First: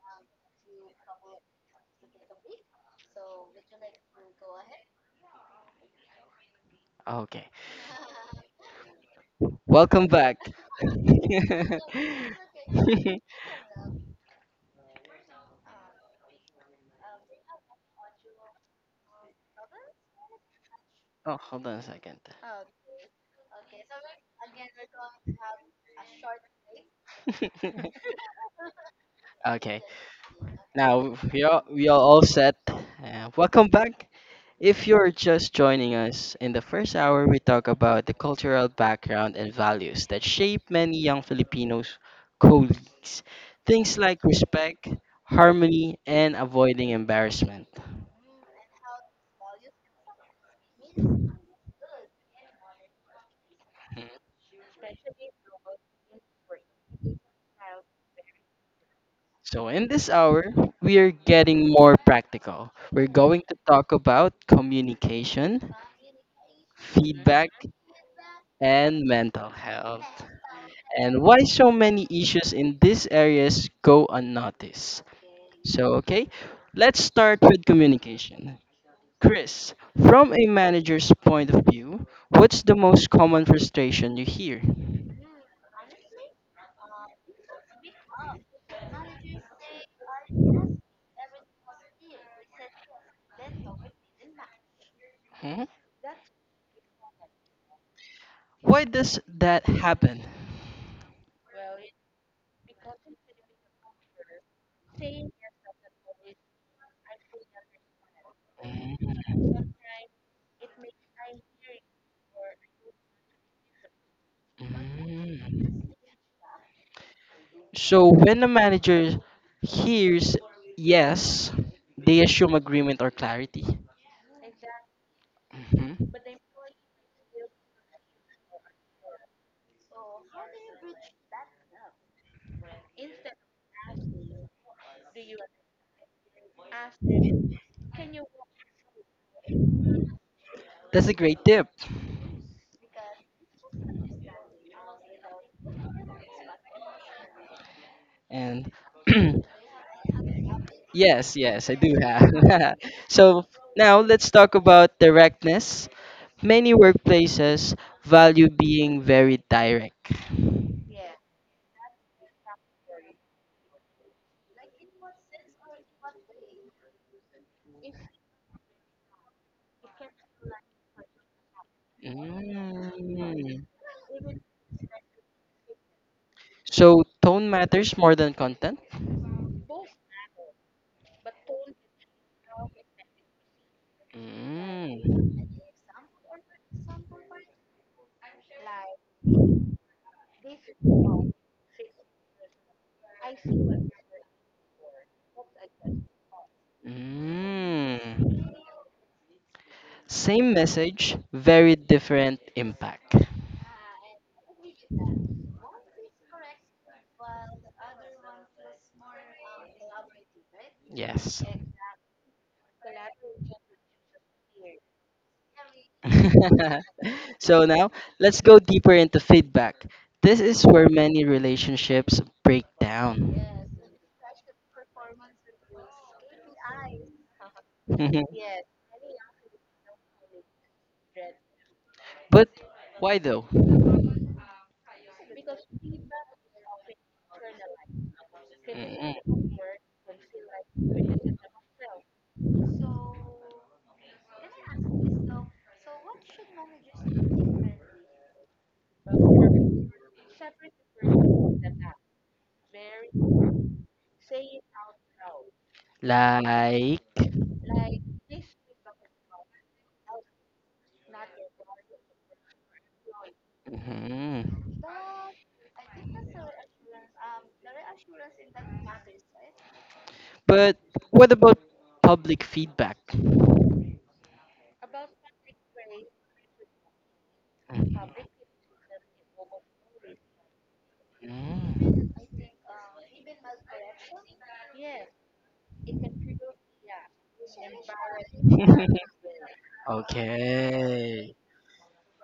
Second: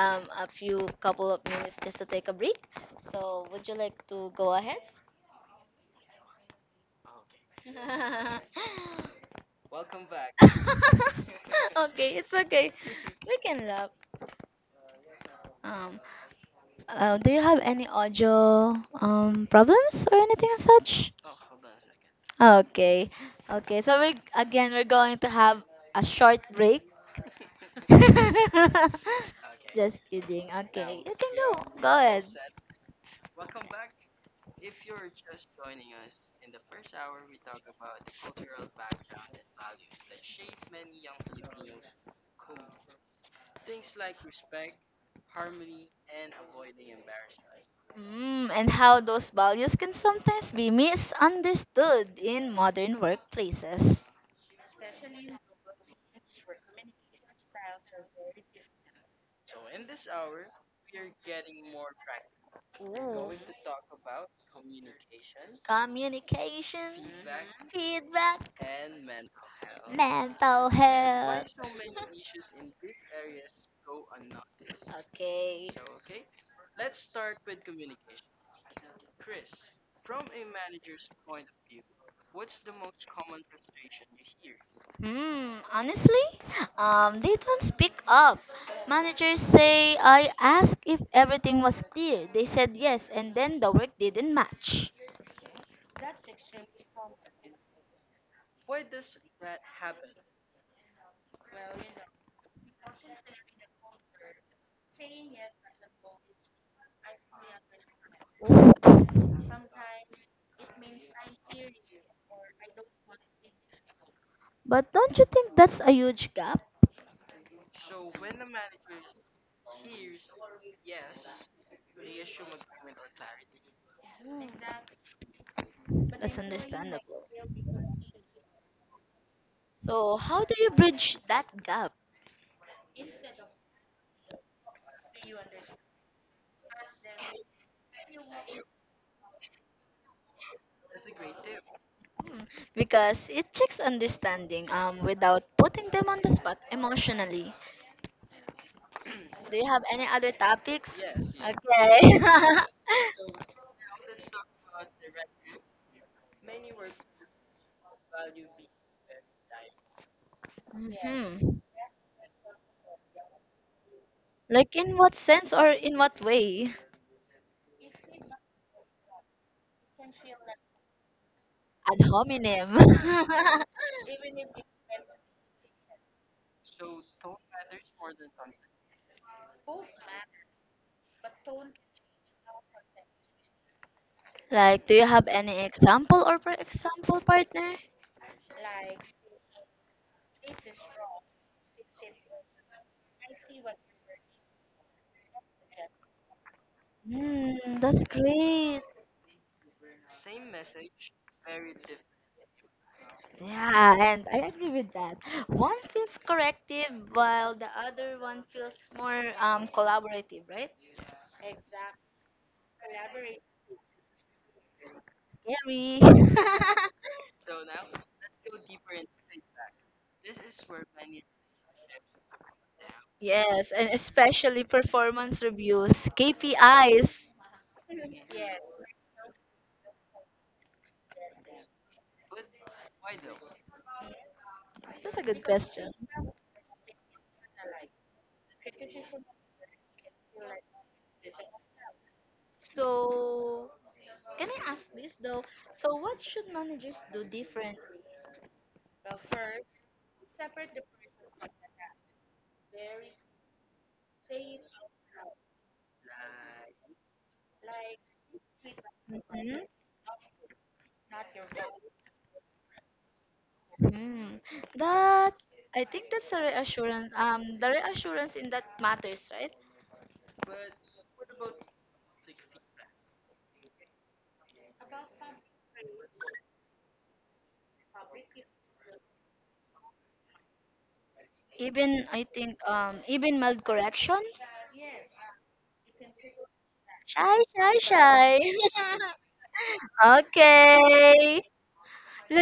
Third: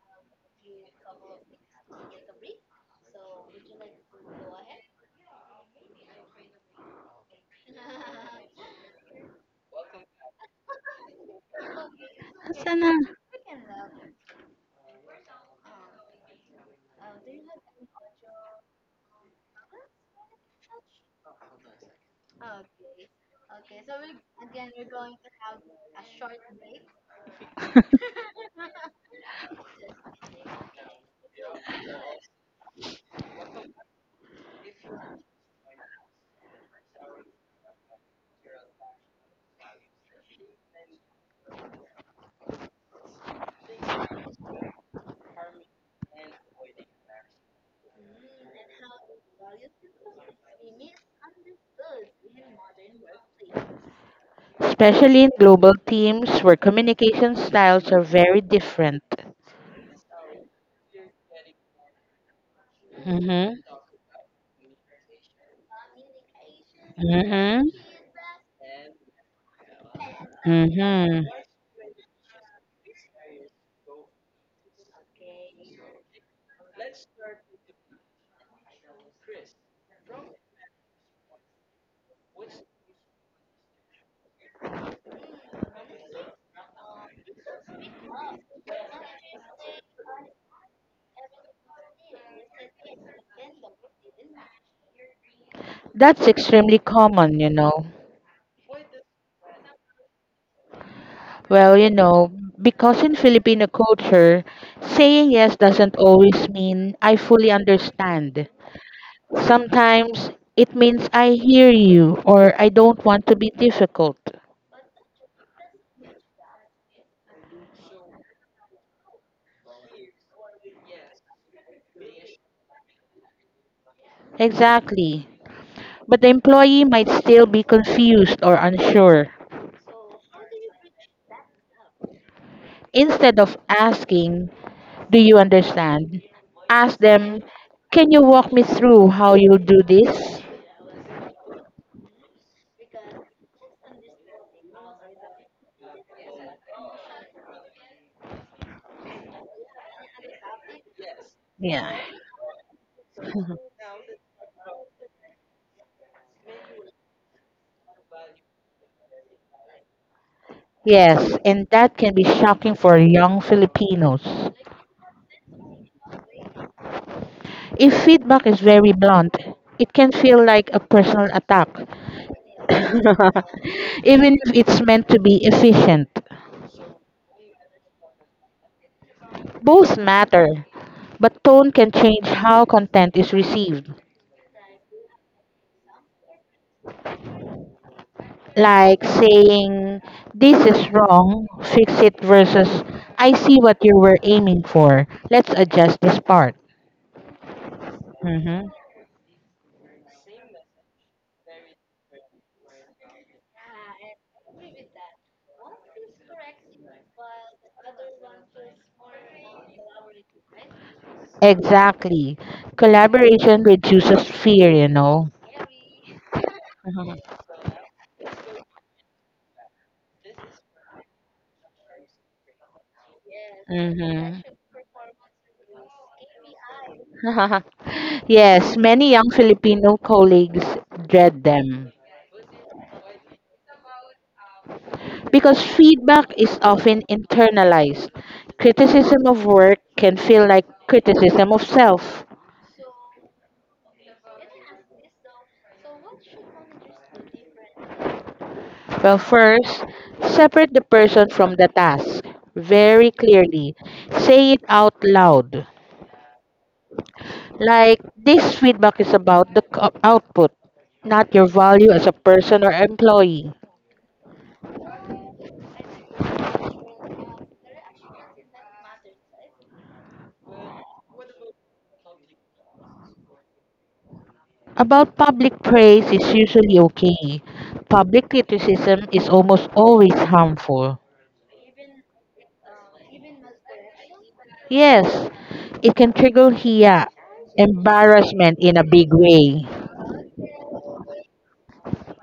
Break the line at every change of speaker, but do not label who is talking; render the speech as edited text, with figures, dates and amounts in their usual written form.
a few couple of minutes just to take a break. So would you like to go ahead?
Okay. Welcome back. Oh,
Okay, it's okay.
Sana.
We can laugh. Um, do you have any audio problems or anything as such?
hold on a second.
Okay, okay. So we're going to have a short break.
Okay.
Just kidding. Okay, you
Now
can
we are
go.
we are
Go
all
ahead.
set. Welcome back. If you're just joining us, in the first hour we talk about the cultural background and values that shape many young Filipinos colleagues. Things like respect, harmony, and avoiding embarrassment.
Mm, and how those values can sometimes be misunderstood in modern workplaces.
Especially in global teams where communication styles are very different.
So, in this hour, we are getting more practical. We're
Ooh.
going
Mm-hmm.
to talk about communication,
Communication,
feedback,
Mm-hmm.
feedback,
and mental
mental
health,
Mental
Mm-hmm.
and why
health.
so many issues in these areas go unnoticed.
Okay.
So, okay, let's start with communication. Chris, from a manager's point of view, what's the most common frustration you hear?
Hmm, honestly, they don't speak up. Managers say, I asked if everything was clear. They said yes, and then the work didn't match.
Hmm?
That's extremely common,
Why does that happen?
Well, because in Filipino culture, saying yes doesn't always mean I fully understand. Sometimes it means I hear you, or I don't want to be difficult.
But don't you think that's
Mm.
a huge gap?
So when the manager hears yes, they assume agreement or clarity.
Exactly,
Hmm.
but the
That's
employee might
understandable.
still be confused or unsure.
So how do you bridge that gap?
Instead of asking, "Do you understand?" ask them, "Can you walk me through how you'll do this?"
That's a great tip.
Hmm, because it checks understanding without putting them on the spot emotionally.
And
Do you have any other topics?
yes, yes, I do
Yeah.
Okay.
have. So now let's talk about directness. Many workplaces value being very direct.
Yes,
Mhm.
and that can be shocking for young Filipinos.
Like in what sense or in what way?
If feedback is very blunt, it can feel like a personal attack,
Ad hominem.
Mm.
even if it's meant to be efficient.
So tone matters more than content.
Both matter, but tone can change how content is received.
Like, do you have
Mm.
any example or for example partner?
Like saying, "This is wrong, fix it," versus, "I see what you were aiming for. Let's adjust this part."
Hmm, that's
Mm.
Hmm.
great.
Same message, very different impact.
Yeah, and I agree with that. One feels corrective while the other one feels more collaborative, right?
Yes.
Exactly. Collaboration reduces fear,
Scary.
So now let's go deeper into feedback. This is where many relationships break down.
Yes, and
Mm-hmm.
especially performance reviews, KPIs.
Yes, many young Filipino colleagues dread them
But why though?
That's a good
because
question.
feedback is often internalized. Criticism of
Mm.
work can feel like criticism of self.
So, can I ask this though? So, what should managers do differently?
Well, first, separate the person from the task very clearly. Say it out loud.
Like,
Like, this feedback is about the
Mhm.
output, not your value as a person or employee.
Mm.
mhm.
That I think that's a reassurance. The reassurance in that matters, right?
But what about public feedback?
About public praise is usually okay.
Mm.
Public criticism is almost always harmful.
Even I think even mild correction.
Yes, it can trigger here
Shy, shy, shy.
embarrassment in a
Mm.
big way.
Okay.
Okay.